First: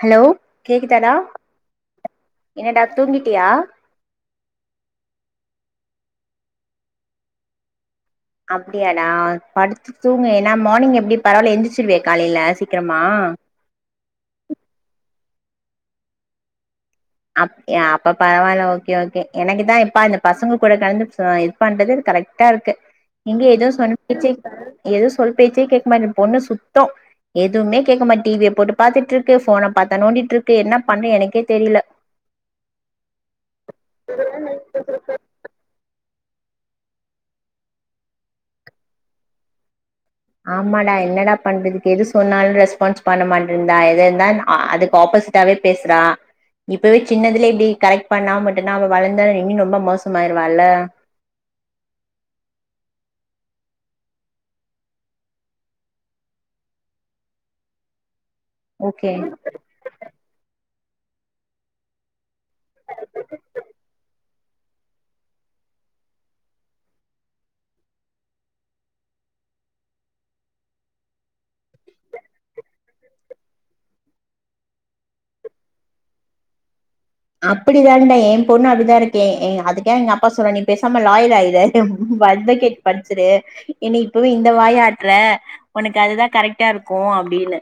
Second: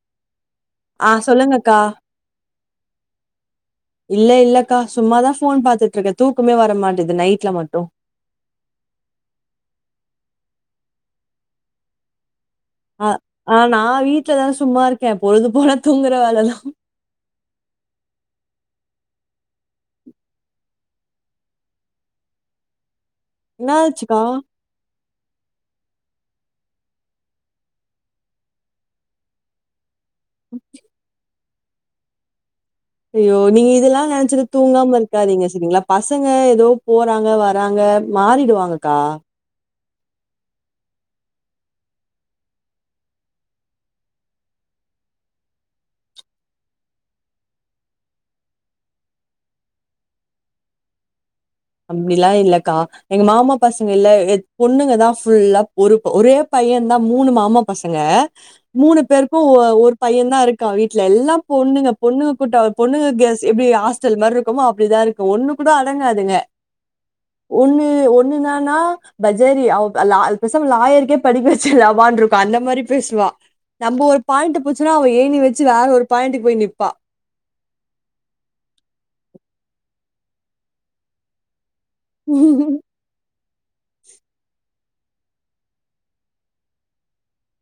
Hello ஆ கேக்குதடா சொல்லுங்கக்கா என்னடா தூங்கிட்டியா இல்ல இல்லக்கா சும்மாதா ஃபோன் பாத்துட்ருக்கே தூக்கமே வர மாட்டேது நைட்ல மட்டும் அப்டியாடா படுத்து தூங்கு ஏனா மார்னிங் எப்டி பரவால்லையா எந்திச்சிருவியா காலைல சி க்கிராமா ஆ ஆ நா வீட்லதா சும்மா இருக்கே பொழுதுபோன தூங்குற வேலதா அப் அ அப்ப பரவால்ல ஓகே ஓகே எனக்குதா இப்ப இந்த பசங்க கூட கடந்து பண்றது கரெக்டா இருக்கு எங்க ஏதோ சொன்ன என்னாச்சுக்கா ச்சே எதுவும் சொல் பேச்சே கேட்மாட்து பொண்ணு சுத்தோ எதுவுமே கேட்க மாட்டிது டிவிய போட்டு பாத்துட்ருக்கு ஃபோன பத்தா நோண்டிட்ருக்கு என்ன பண்ணே எனக்கே தெரில ஐயோ நீங்க இதெல்லா நெனச்சின்னு தூங்காம இருக்காதீங்க செரிங்களா பசங்க ஏதோ போறாங்க வராங்க மாறிடுவாங்கக்கா ஆமாடா என்னடா பண்றதுக்கு எது சொன்னாலும் ரெஸ்பான்ஸ் பண்ண மாட்டன்ரா எத இருந்தா அ அதுக்கு ஆப்போசிட் டவே பேசுறா இப்பவே‌ சின்னதுலே இப்டி கரெக்ட் பண்ணாமா விட்டான அவ வளந்தாலும் இன்னும் ரொம்ப மோசமாயிருவாலே அப்டிலா இல்லக்கா எங்க மாமா பசங்கயில்ல பொண்ணுங்கதா ஃபுல்லா ஒரு ஒரே பையன்தா மூணு மாமா பசங்க மூணு ஓகே பேருக்கும் ஒரு பையன்தா இருக்கான் வீட்ல எல்லாம் பொண்ணுங்க பொண்ணுங்க கூட்டோ பொண்ணுங்க கேஸ் எப்டி ஆஸ்டல் மாரி இருக்கமோ அப்டிதா இரு ஒண்ணு கூட அடங்காதுங்க ஒண்ணு ஒண்ணுன்னனா பஜாரி அ பேசாம லாயருக்கே படிக்க வெச்சுல்லமான்ருக்கும் அந்த மாரி பேசுவா நம்ப ஒரு பாயிண்ட்டு புச்சுன்னா அவ ஏணி வெச்சி வேற ஒரு பாயிண்டுக்கு போய் நிப்பா அப்டிதான்டா என் பொண்ணும் அப்டிதா இருக்கே ஏ அதுக்கே எங்க அப்பா சொன்னா நீ பேசாம லாயர் ஆயுறு அட்வெகேட் பட் செரி என்னே இப்பவே இந்த வாய் ஆட்ற உனக்கு அதுதா கரெக்டா இருக்கும் அப்டின்னு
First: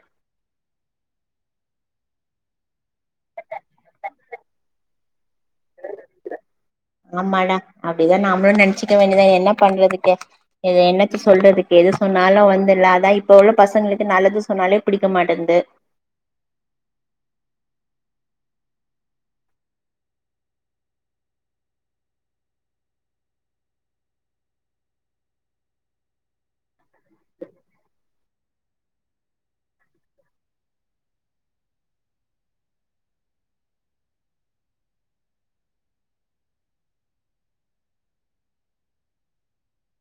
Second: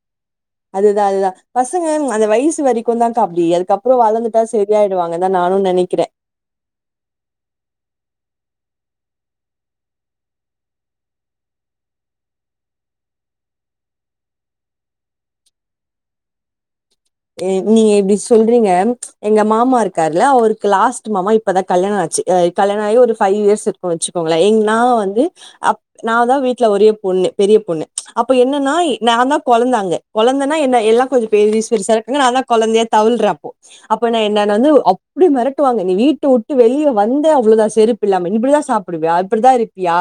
அதுதான் அதுதான் பசங்க அந்த வயசு வரிக்கும் தான்க்கா அப்டி அதுக்கப்பறம் வளர்ந்துட்டா சே ரியாயிடுவாங்கதான் நானும் நெனைக்கிதே ஆமாடா அப்டி தான் நாமளும் நெனச்சுக்க வேண்டியதான் என்ன பண்றதுக்கே இது என்னத்த சொல்றதுக்கு எது சொன்னாலும் வந்துல அதா இப்ப உள்ள பசங்ளுக்கு நல்லது சொன்னாலே பிடிக்க மாட்டன்து நீங்க இப்டி சொல்றிங்க எங்க மாமாருக்காருல அவருக்கு லாஸ்ட்டு மாமா இப் இப்பதா கல்யாண ஆச்சு ஆ இப் கல்யாண ஆயி ஒரு ஃபைவ் இயர்ஸ் இருக்குன் வெச்சுக்கோங்களே எங் நா வந்து அப் நா தா வீட்ல ஒரே பொண்ணு பெரிய பொண்ணு அப்ப என்னன்னா இ நா தா கொழந்த அங்க கொழந்தன்னா என்ன எல்லா கொஞ்சோ பெரிஸ்பெரிசாருக்காங் நா தா கொழந்தயா தவிழ்ற அப்போ அப்ப நா என்ன என்ன வந்து அப்டி மெரட்டுவாங்க நீ வீட்ட உட்டு வெளிய வந்த அவ்ளோதா செருப் பில்லாம இப்டிதா சாப்டுவியா இப்டிதா இருப்பியா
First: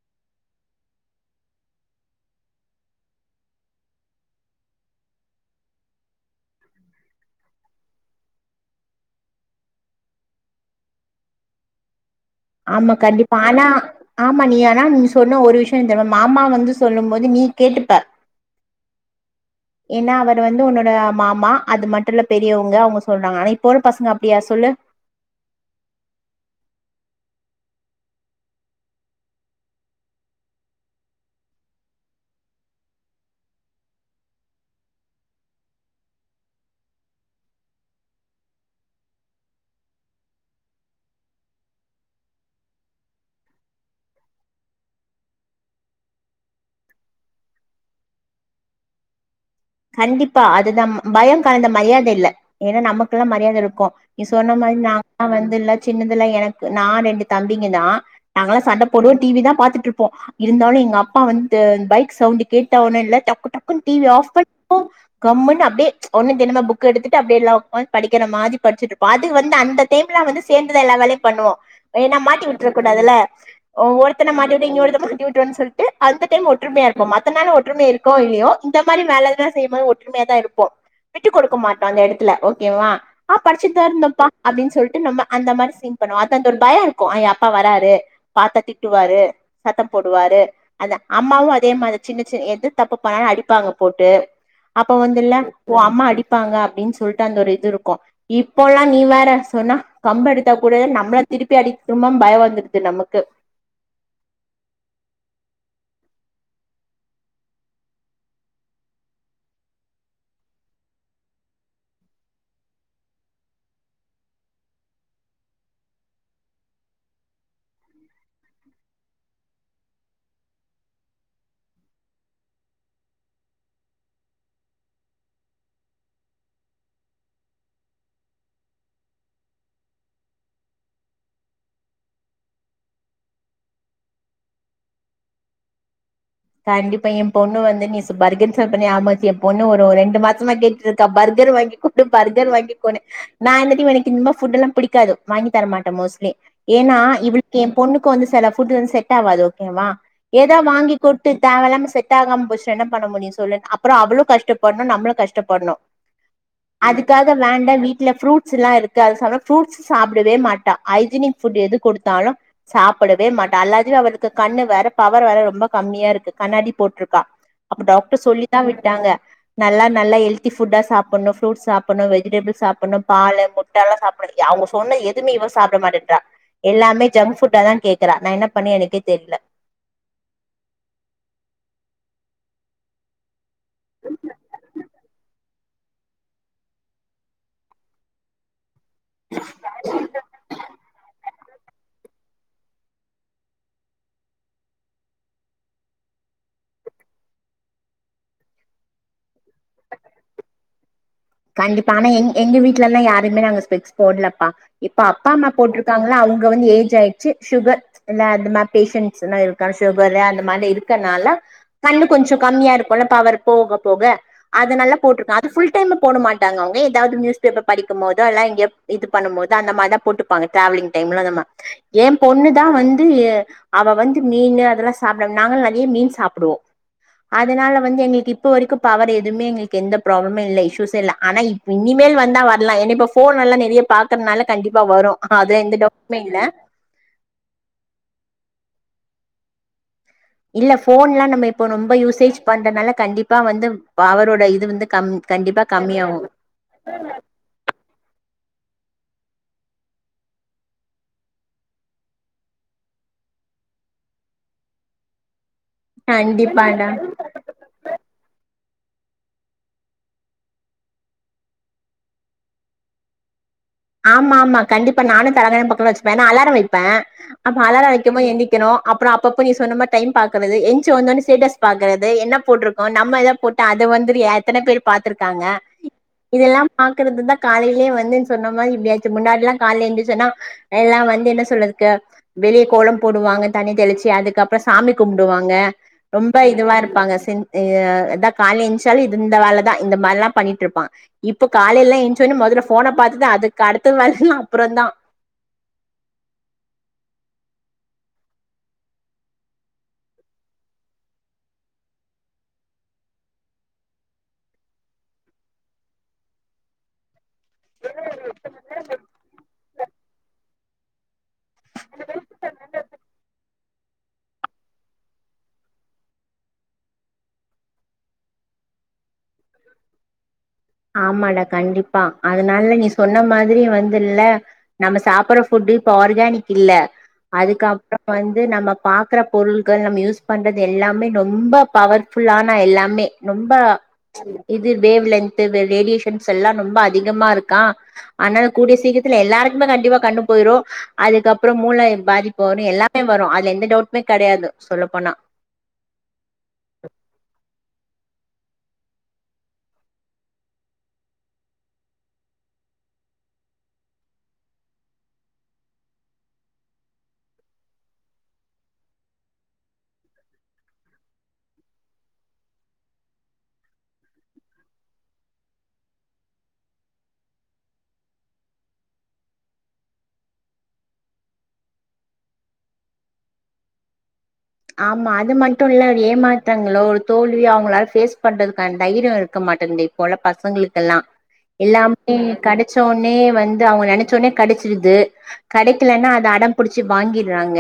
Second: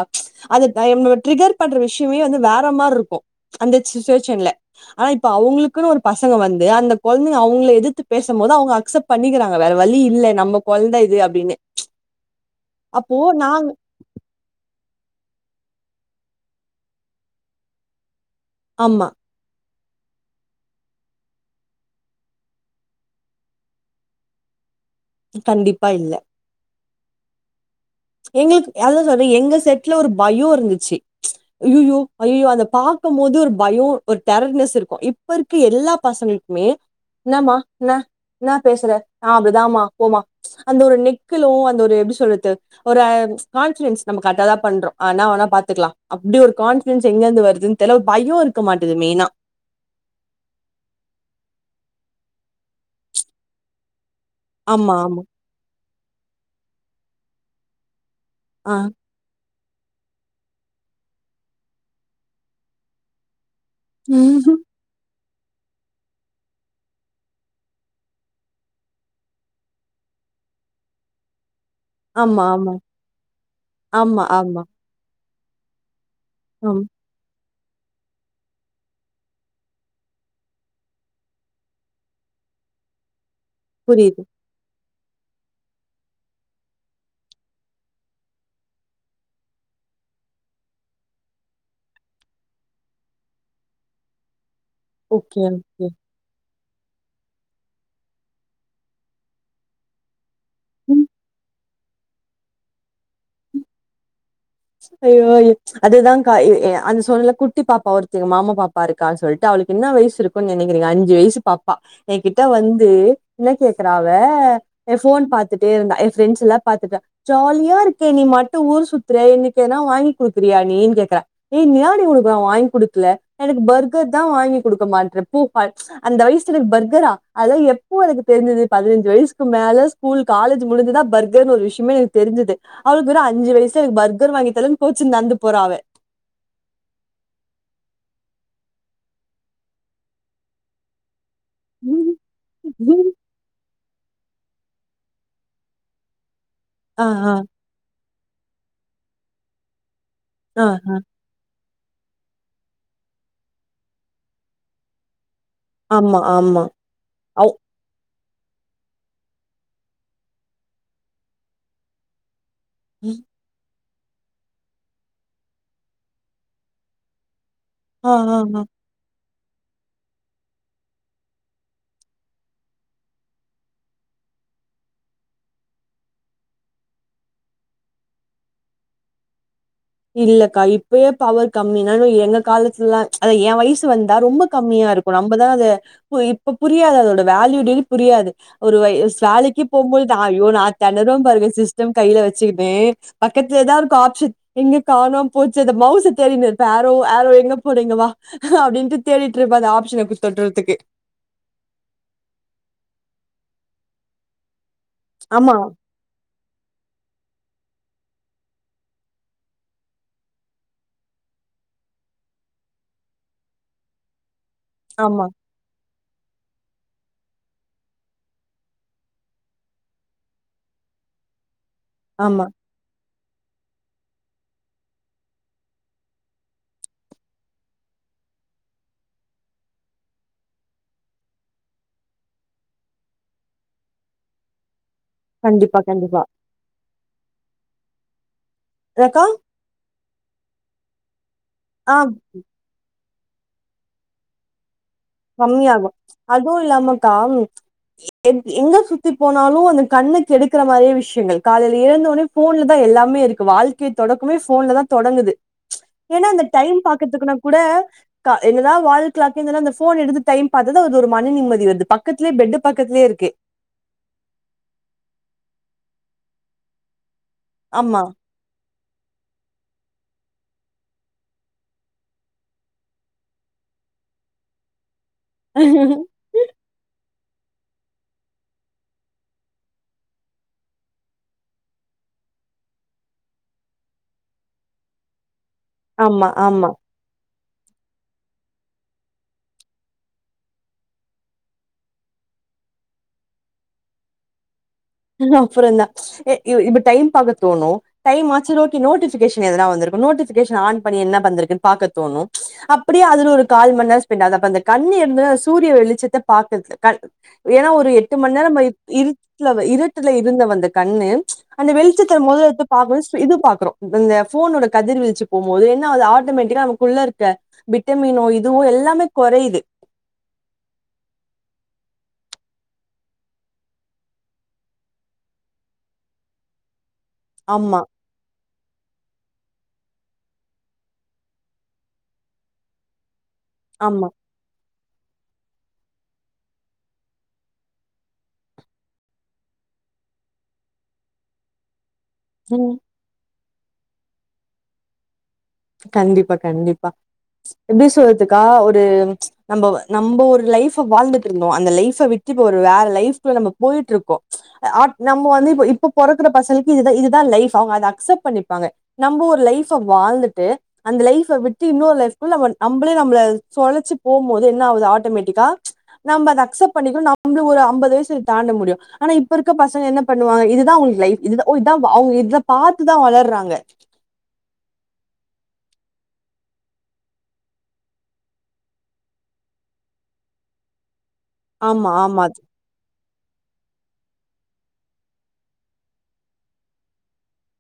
அது நா இவுங்கள ட்ரிகர் பண்ற விஷ்யமே வந்து வேற மார்ருருக்கு அந்த சுச்சுவேச்சன்ல ஆனா இப்ப அவுங்குளுக்குன் ஒரு பசங்க வந்து அந்த கொழ்ந்திங்க அவுங்ள எதுத்து பேசம்மோது அவுங்க அக்சப் பண்ணிக்கிறாங்க வேற வழி இல்ல நம்ம கொழ்ந்த இது அப்டின்னு ஆமா அப்போ கண்டிப்பா ஆனா நாங்க ஆமா நீ ஆனா நீ சொன்ன ஒரு விஷ்யோ தெர்மா மாமா வந்து சொல்லும் போது நீ கேட்டுப்ப ஆம்மா ஏன்னா அவரு வந்து உன்னோட அ மாமா அது மட்டுல்ல பெரியவுங்க அவுங்க சொல்றாங்க ஆனா இப்ப உள்ள பசங்க அப்டியா சொல்லு கண்டிப்பா இல்ல எங்ளுக் அதா சொல்ற எங்க செட்ல ஒரு பயோருந்துச்சு ஐயியோ ஐயோ அத பாக்கமோது ஒரு பயோ ஒரு டெரர்னஸ் இருக்கோ இப்பருக்கு எல்லா பசங்ளுக் மே இன்னமா ன்னா இன்னா பேசுற நா அப்டிதா மா போமா அந்த ஒரு நெக்குலும் அந்த ஒரு எப்டி சொல்றது ஒரு கான்ஃபிடன்ஸ் நம்ப கர்ட்டாதா பண்றோ ஆனா ஓனா பாத்துக்லா அப்டி ஒரு கான்ஃபிடன்ஸ் எங்கர்ந்து வருதுன் தெர்ல ஒரு பயோ இருக்க மாட்டுது மெய்னா கண்டிப்பா அதுதா பயோ கலந்த மரியாத இல்ல ஏனா நமக்லா மரியாதருக்கோ நீ சொன்ன மாரி ஆமா, ஆமா. நாங்ளா வந்துல்ல சின்னதுல எனக்கு நா ரெண்டு தம்பிங்க தா நாங்களா ஆ. சண்ட போடுவோ டி வி தா பாத்துட்டுருப்போ இருந்தாலு எங்க அப்பா வந்து பைக் சவுண்டு கேட்ட ஒட்னேல்ல டக்கு டக்குன்னு டி வி ஆஃப் பண்ணுவோ கம்ன்னு அப்டே ஒன்னும் தெரிம புக் எடுத்துட்டு அப்டேல்ல படிக்கிற மாரி பட்ச்சிட்ருப்போ அது வந்து அந்த டைம்லா வந்து சேந்துதா எல்லா வேலயு பண்ணுவோ ஏனா ஆமா, மாட்டி ஆமா. விட்ரக் கூடதுல ஓ ஆமா, ஒருத்தன மாட்டி ஆமா. உட்டு இங்க ஒருத்த மாட்டி உட்றுவன் சொல்ட் டு அந்த டைம் ஆம். ஒற்றுமயாருப்போ மத்த நாள் ஒற்றுமே இருக்கோ இல்லியோ இந்த மாரி வேல தா செய்யிமோது ஒற்றுமயா தா இருப்போ விட்டு கொடுக்க மாட்டோ அந்த எடத்துல ஓக்கேவா ஆ புரியுது. படிச்சிட்தாருந்தோப்பா அப்டின் சொல்ட்டு நம்ம அந்த மாரி சீன் பண்ணுவோ அது அந்த ஒரு பயோருக்கோ அ ஏ அப்பா வராரு பாத்தா திட்டுவாரு சத்தம் போடுவாரு அந்த அம்மாவு அதே மாரி சின்ன சின்ன எது தப்பு பண்ணாலு அடிப்பாங்க போட்டு அப்ப வந்துல்ல ஓகே, ஓ ஓகே. அம்மா அடிப் ப்பாங்க அப்டின் சொல்ட்டு அந்த ஒரு இதுருக்கும் இப்போல்லா நீ வேற சொன்னா கம்பெடுத் தா கூடா நம்ள திருப்பி அடிக்குமா பயோ வந்துருது நமக்கு ஐய்யோ ஐயோ அதுதா கா எ எ அந் சொல்லக் குட்டி பாப்பா ஒருத்தி எங்க மாமா பாப்பாருக்கான் சொல்ட்டு அவளுக்கு இன்னா வய்ஸூருக் கோ நெனைக்கிறிங்க அஞ்சு வய்சு பாப்பா என் கிட்ட வந்து என்ன கேக்றா அவ என் ஃபோன் பாத்துட்டேருந்தா என் ஃப்ரெண்ட்ஸ் எல்லா பாத்துட்டா ஜாலியாருக்கே நீ மட்டு ஊர் சுத்ற எதனா வாங்கி குடுக்குறியா நீன் கேக்றா ஏ இன்னா டி உனுக்கு நா வாய்ங் குடுக்கல எனக்கு பர்கர் தா வாங்கி குடுக்க மாட்ற போ அ அந்த வயசுல பர்கரா அதாலா எப்போ எனக்கு தெரிஞ்சிது பதினஞ்சு வயசுக்கு மேல ஸ்கூல் காலேஜ் முடிஞ்சுதா பர்கர்ன்னு ஒரு விஷ்யமே எனக்கு தெரிஞ்சிது அவ்ளுக் வெறு அஞ்சு வயசு எனக்கு பர் பர்கர் வாங்கித்தலனு கோச்சுந்து நடந்து போறா அவ கண்டிப்பா என் பொண்ணு வந்து நீ பர்கர் சாப்ட்ட ஆமாச்சு என் பொண்ணு ஒரு ரெண்டு மாசமா கேட்டு இருக்கா பர்கர் வாங்கி கி கொடு பர்கர் வாங்கி கொனு நான்ட்ட எனக்கு இ புட்டு எல்லா பிடிக்காது வாங்கி தரமாட்ட மோஸ்ட்லி எனா ஆ ஆ இவளுக்கு என் பொண்ணுக்கு வந்து சில ஃபுட்டு வந்து செட் ஆவாது ஓகேவா ஏதா ஆ வாங்கி விட்டு தேவைையில்லாம செட் ஆகாம போச்சுன்னா பண்ண முடியு சொல்லு அப்றோ அவளு கஷ்டப்படணு நம்பளு கஷ்டப்படணு ஆமா ஆமா அதுக்காக அவ் வேண்டா வீட்டுல ஃப்ரூட்ஸ் எல்லா இருக்கு அது சாப்டுனா ஃப்ரூட்ஸ் சாப்பிடவே மாட்ட ஐஜினிக் ஃபுட் எது கொடுத்தாலு சாப்படவே மாட்டா அல்லது அவளுக்கு கண்ணு வேற பவர் வேற ரொம்ப கம்மியா இருக்கு கண்ணாடி போட்டிருக்கா அப்ப ஆ டாக்டர் ஆ சொல்லிதா ஆ விட்டாங்க நல்லா நல்லா ஹெல்தி புட்டா சாப்பணு ப்ரூட் சாப்பணு வெஜிடபுள் சாப்பணு பாலு முட் ட சாப்டணு அவுங்க சொன்ன எதுமே இவ சாப்ட மாட்டேன்றா எல்லாமே ஜங்க்ஃபுட்டா தா கேக்குறா நா என பண்ண எனக்கே தெரில இல்லக்கா இப்பயே பவர் கம்மினா எங்க காலத்துலல்லா அத எ வயசு வந்தா ரொம்ப கம்மியா இருக்கு நம்மதானே அது இப்ப புரியாது அதோட வேல்யூட்டி புரியாது ஒரு வே வேலைக்கு போகுபோது ஐயோ நா தேனறுவ பாருங்க சிஸ் டம் கையில வச்சுக்கிட்டே பக்கத்துலதா இருக்கு ஆப்சன் எங்க காணோ போச்சு மவுசு தேடிட்டு இருப்ப ஆரோ ஆரோ எங்க போன இங்கவா அப்டின்ட்டு தேடிட்டு இருப்ப அந்த ஆப்ஷன போய் தெடுறதுக்கு கண்டிப்பா ஆனா எ எங்க வீட்டுல எல்லா யாருமே நாங்க ஸ்பிகஸ் போடலப்பா இப்ப அப்பா அம்மா ஆமா போட்டுரு காங்களா அவுங்க வந்து ஏஜ் ஆயிடுச்சு சுகர் இல்ல அந்த மாரி பேஷன்ட்ஸ் எல்லா இருக்க சுகர் அந்த மாரி இருக்கனால கண்ணு கொஞ்சோ கம்மியா இருக்கும்ல்ல பவர் போக போக அது நால ஆமா போட்டிருக்கே அது ஃபுல் டைமு போட மாட்டாங்க அவுங்க ஏதாவது நியூஸ் பேப்பர் படிக்கு போதுல்ல இங்க இது பண்ணு போது அந்த மாரி தா போட்டு இருப்பாங்க டிராவலிங் டைம்ல அந்தமா ஏ ஆமா பொண்ணு தா வந்து அவ வந்து மீனு அதெல்லா சாப்டாம நாங்களா நேறைய மீன் சாப்டுவோ அதனால வந்து எங்களுக்கு இப்ப வரைக்கு பவர் எதுவுமே எங்களுக்கு எந்த ப்ராப்ளமே இல்ல இஸ்யூஸ் ல்ல ஆனா இப் இனிமேல் வந்த வரலா ஏன இப்போ ஃபோன் எல்லா நெறைய பாக்கறனால கண்டிப்பா வரு அ அதுல எந்த கண்டிப்பா டவுட்டுமே கண்டிப்பா இல்ல என்னக்கா இல்ல போன்லா நம்ப இப்போ ரொம்ப ஆ யூசேஜ் பண்றதுனால கண்டிப்பா வந்து பவரோட இது வந்து கம்மி கம்மியாகு அதுவு இல்லாமக்கா எ எங்க சுத்தி போனாலு அந்த கண்ணு கெடுக்குற மாரியே விஷயங்கள் காலையில எழுந்த உடனே ஃபோன்ல தா எல்லாமே இருக்கு வாழ்க்கையை தொடக்கமே ஃபோன்ல தா தொடங்குது ஏன்னா அந்த டைம் கண்டிப்பாடா பாக்கறதுக்குன்னா கூட என்னதா வால் கிளாக் இந்தாலு அந்த ஃபோ ஃபோன் எடுத்து டைம் பாத்ததா அது ஒரு மன நிம்மதி வருது பக்கத்தலயே பெட்டு பக்கத்தலயே இருக்கு ஆமா ஆமா கண்டிப்பா நானு தலகனை பக்கமத்துல வச்சப்பே நா அலாரம் வைப்பே அப்ப அலாரம் ஆமா வைக்கு போது என்தி அப்றோ அப்பப்ப நீ சொன்னமாரி டைம் பாக்றது ஸ்டேஸ் பாக்றது என்ன போட்டிரு கோ நம்ம எதா போட்டு அது வந்து எத்தன பேர் பார்த்திருக்காங்க இதெல்லா பாக்குறது தா காலையிலயே வந்தே சொன்ன [unintelligible] இப்டியாச்சு முன்னாடி எல்லா கால எழுந்துருச்சோன்னா எல்லா வந்து என்ன சொல்றக்கு வெளியே கோலம் போடுவாங்க தண்ணி தெளிச்சு அதுக்கு அப்றோ சாமி கும்டுவாங்க ஆமா ரொம்ப ஆமா இதுவா இருப்பாங்க சென் எ கால எஞ்சாலு இந்த வேலைதா இந்த மாரி எல்லா பண்ணிட்டு இருப்பா இப்ப காலைய எல்லா எச்சோன்னே முதல்ல ஃபோனை பாத்ததா அதுக்கு அடுத்த வேலை எல்லா அப்றோ தா எல்லா அப்றோ தா ஏ இ இப்ப டைம் பாக்க தோணு டைம் ஆச்சு நோட்கி நோட்டிபிகேஷன் எதனா வந்திருக்கு நோட்டிபிகேஷன் ஆன் பண்ணி என்ன வந்திருக்குன்னு பாக்க தோணு அப்பிடியே அதுல ஒரு கால் மண்நேரோ ஸ்பெண்ட் ஆகுது அப்ப அந்த கண்ணு இருந்த சூரிய வெளிச்சத்த பாக்கறதுக்கு அ ஏனா ஒரு எட்டு மண்நேர வை இருக்க வை இரு ட்டுல இருந்த வந்த கண்ணு அந்த வெளிச்சத்தில் முதலடுத்து பாக்போது ஸ் இது பாக்றோ அந்த போனோட கதிர்வீ்ச்சு போம்போது என்னாவ்து ஆட்டோமேட்டிக்கா நமக்குள்ள இருக்க விட்டமீனோ இதுவு எல்லாமே கொறையுது ஆமாடா கண்டிப்பா அதனால நீ சொன்ன மாதிரி வந்துல நம்ம சாப்பிடுற ஃபுட்டு இப்ப ஆர்கானிக் இல்ல ஆமா அதுக்கப்புற வந்து நம்ம பாக்குற பொருள்கள் நம்ம யூஸ் பண்றது எல்லாமே ரொம்ப பவர்ஃபுல்லானா எல்லாமே ரொம்ப ஆமா இது வேவ் லென்து வே ரேடியேஷன்ஸ் எல்லா ரொம்ப அதிகமா இருக்கா ஆனால கூடிய சீக்கிரத்துல எல்லாருக்குமே கண்டிப்பா கண்ணு போயிரு அதுக்கு அப்புற மூளை பாதிப் பு வரு ம் எல்லாமே வரு அதுல எந்த டவுட்மே கெடையாது சொல்ல போனா கண்டிப்பா கண்டிப்பா எப்டி சொல்றதுக்கா ஒரு நம்ம நம்ம ஒரு லைஃபு வாழ்ந்துட் இருந்தோ அந்த லைஃப விட் கிப்ப ஒரு வேற லைஃப்குல்ல நம்ம போயிட்ருக்கோ அ நம்ம வந்து இப்ப இப்ப பொறக்கற பசங்களுக்கு இதுதா இதுதா லைஃப் அவுங்க அத அக்செப்ட் பண்ணிப்பாங்க நம்ப ஒரு லைஃப்ப வாழ்ந்துட்டு அந்த லைஃப்ப விட்டு இன்னொரு லைஃப்குள்ள வன் நம்புளே நம்ள சொழச்சு போம்போது இன்ன ஆவ்து ஆட்டோமேட்டிக்கா நம்ப அத அக்செப்ட் பண்ணிக்கணோ நம்புளு ஒரு ஐம்பது வய்சு தாண்ட முடியு ஆனா இப்ப இருக்க பசங்க என்ன பண்ணுவாங்க இதுதா அவுங்ளுக்கு லைஃப் இதுதா ஓ இதா அவுங் இத பாத்துதா வளர்றாங்க ஆமா அது மட்டுல்ல ஏமாற்றங்களோ ஒரு தோல்விய அவுங்ளால ஃபேஸ் பண்றதுக்கான தைரியு இருக்க மாட்டன்து இப் போல பசங்களுக்கெல்லா ஆமா எல்லாமே ஆமா கட சஒன்னே வந்து அவங்க நினைச்சோனே கடைச்சிருது கடைக்கிலனா அத அடம்புடிச்சு வாங்கிற்றாங்க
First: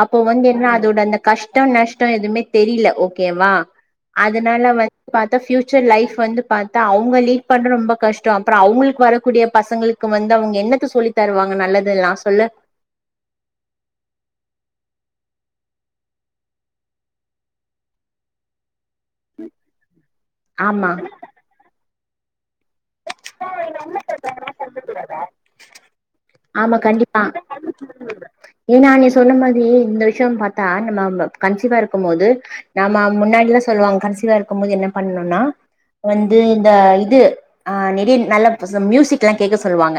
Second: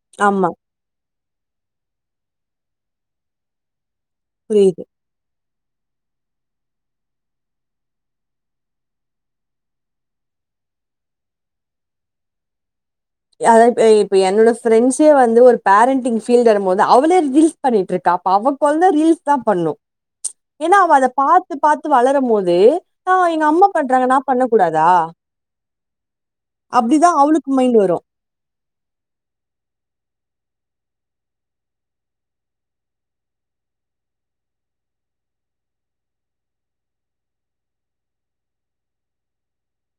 அப்போ வந்து ஆமா என்னா அதோட அந்த கஷ்டோ நஷ்டோ எதுவுமே தெரில ஓகேவா அதனால புரியுது வந் ப்த்தா பியூச்சர் லைப் வந்து பாத்தா அவுங்க லீட் பண்ற ரொம்ப கஷ்டோ அப்பற அவுங்ளுக்கு வரக்கூடிய பசங்களுக் கும் வந்து அவுங்க என்னத்த சொல்லி தருவாங்க நல்லதுலா சொல்லு அத இப் இப்ப என்னோட ஃப்ரெண்ட்ஸே வந்து ஒரு பேரண்டிங் ஃபீல்ட் இருகும்போது அவளே ரீல் பண்ணிட்டு இருக்கா அப்ப அவக்குழ்ந்தா ரீல்ஸ் தா பண்ணு ஏன்னா ஆமா அவ அத பாத்து பாத்து வளரும் போது இன்னவா எங்க அம்மா பண்றாங்க நா பண்ண கூடாதா ஆமா அப்டிதா கண்டிப்பா அவளுக்கு மைண்ட் வரு ஏன்னா நீ சொன்ன மாதிரி இந்த விஷ்யோ பாத்தா நம்ம கன்சிவா இருக்கும் போது நம்ம முன்னாடிலா சொல்லுவாங்க கன்சிவா இருக்கும் போது என்ன பண்ணனுனா வந்து இந்த இது அ நெறிய நல்ல மியூசு மியூசிக்லா கேக்க சொல்வாங்க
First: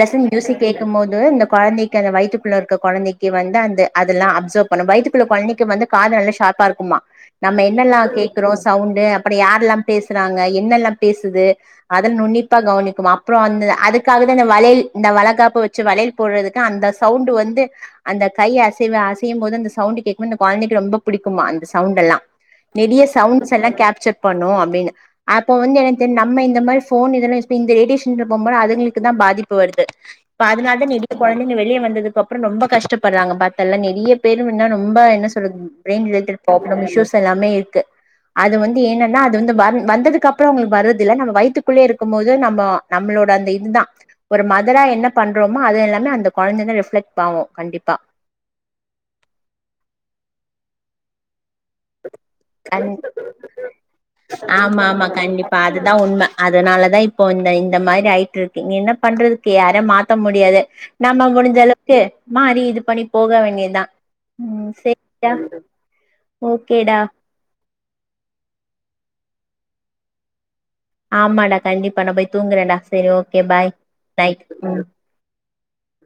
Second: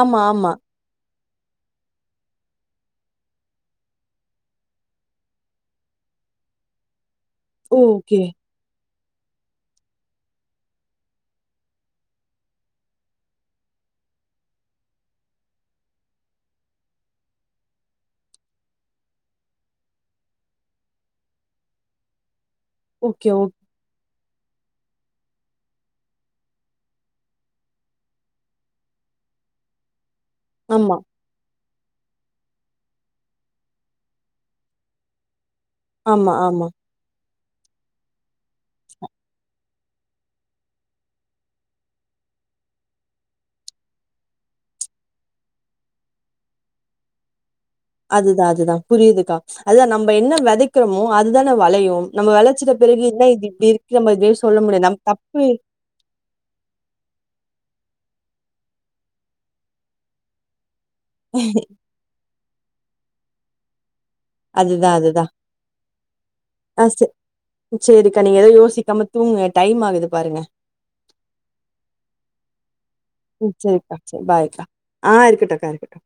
ஆமா, ஆமா. மியூசிக் கேக் கம்போது அந்த குழந்தைக்கு அந்த வயத்துக்குள்ள இருக்க குழந்தைக்கு வந்து அந்த அதுல்லா அப்சர்வ் பண்ணு வயத்துக்குள்ள குழ்ந்தைக்கு வந்து காது நல்லா ஷார்ப்பா இருக்குமா நம்ம என்னெல்லா ஓகே, கேக்குறோ சவுண்டு அப்பற யார்லா பேசுறாங்க என்னெல்லா பேசுது அதன் நுன்னிப்பா கவ்னிக்குமா அப்புற அந்து அதுக்காக தா இந்த வளையல் இந்த வளகாப்பு வச்சு வளைல் போட்றதுக்கு அந்த சவுண்ட் வந்து அந்த கைய அசைவ அசையு போது அந்த சவுண்ட் கேட்கும் அந்த குழந்தைக்கு ரொம்ப புடிக்குமா அந்த சவுண்ட் எல்லா நெறிய ஓகே, சவுண்ட்ஸ் ஓக் எல்லா கேப்சர் பண்ணு அப்டின்னு அப்ப வந்து எனக்கு தெரிய் நம்ம இந்த மாரி போன் இதெல்லா எஸ்பிங் இந்த ரேடியஷன்ற போம்போது அதுங்ளுக்கு தா பாதிப்பு வருது இப் அதனால ஆமா, நெடி குழ்ந்தைங்க வெளியே வந்ததுக்கு அப்புற ரொம்ப கஷ்டப்படுறாங்க பாத்தல்ல நெறிய பேரும் இன்னா ரொம்ப என்ன சொல்றது ப்ரெயின் ஆமா, ரிலேட்டட் ஆமா. ப்ராப்ளம் இஷுயூஸ் எல்லாமே இருக்கு அது வந்து என்னன்னா அது வந்து வ வந்தது அப்பறோ அவுங்களுக்கு வரது இல்ல நம்ம வயித்து குள்ளே இருக்கும் போது நம்ம நம்மளோட அந்த இதுதா ஒரு மதரா என்ன பண்றோமோ அது எல்லாமே அந்த கொழந்த தா ரெஃப்ளெக்ட் பாவோ கண்டிப்பா அதுதா அதுதா புரியுதுக்கா அதுதா நம்ம என்ன வெதைக்கிறோமோ அதுதான வெளையு நம் நம்ம வெளச்சிட அந் பிறகு என்ன இது இப்டி இருக்கு நம்ம எதையு சொல்ல முடியாது நம்ம தப்பு துதா உண்ம அதுனாலதா இப்போ இந்த இந்த மாரி ஆயிட்டு இருக்கு நீ என்ன பண்றதுக்கு யாரையு மாத்த முடியாது நம்ம முடிஞ்ச அளவுக்கு மாறி இது பண்ணி போக வேண்டியதா அதுதா அதுதா ஆ ஓகேடா சேரிக்கா நீ எதோ யோசிக்காம தூங்குங்க டைம் ஆகுது பாருங்க ஆமாடா கண்டிப்பா நா போய் தூங்குறேன்டா செரி ஓகே ம். பாய் சரிக்கா. குட் சரி நைட் பாய்க்கா. ம் ஆ இருக்கட்டுக்கா இருக்கட்டுக்கா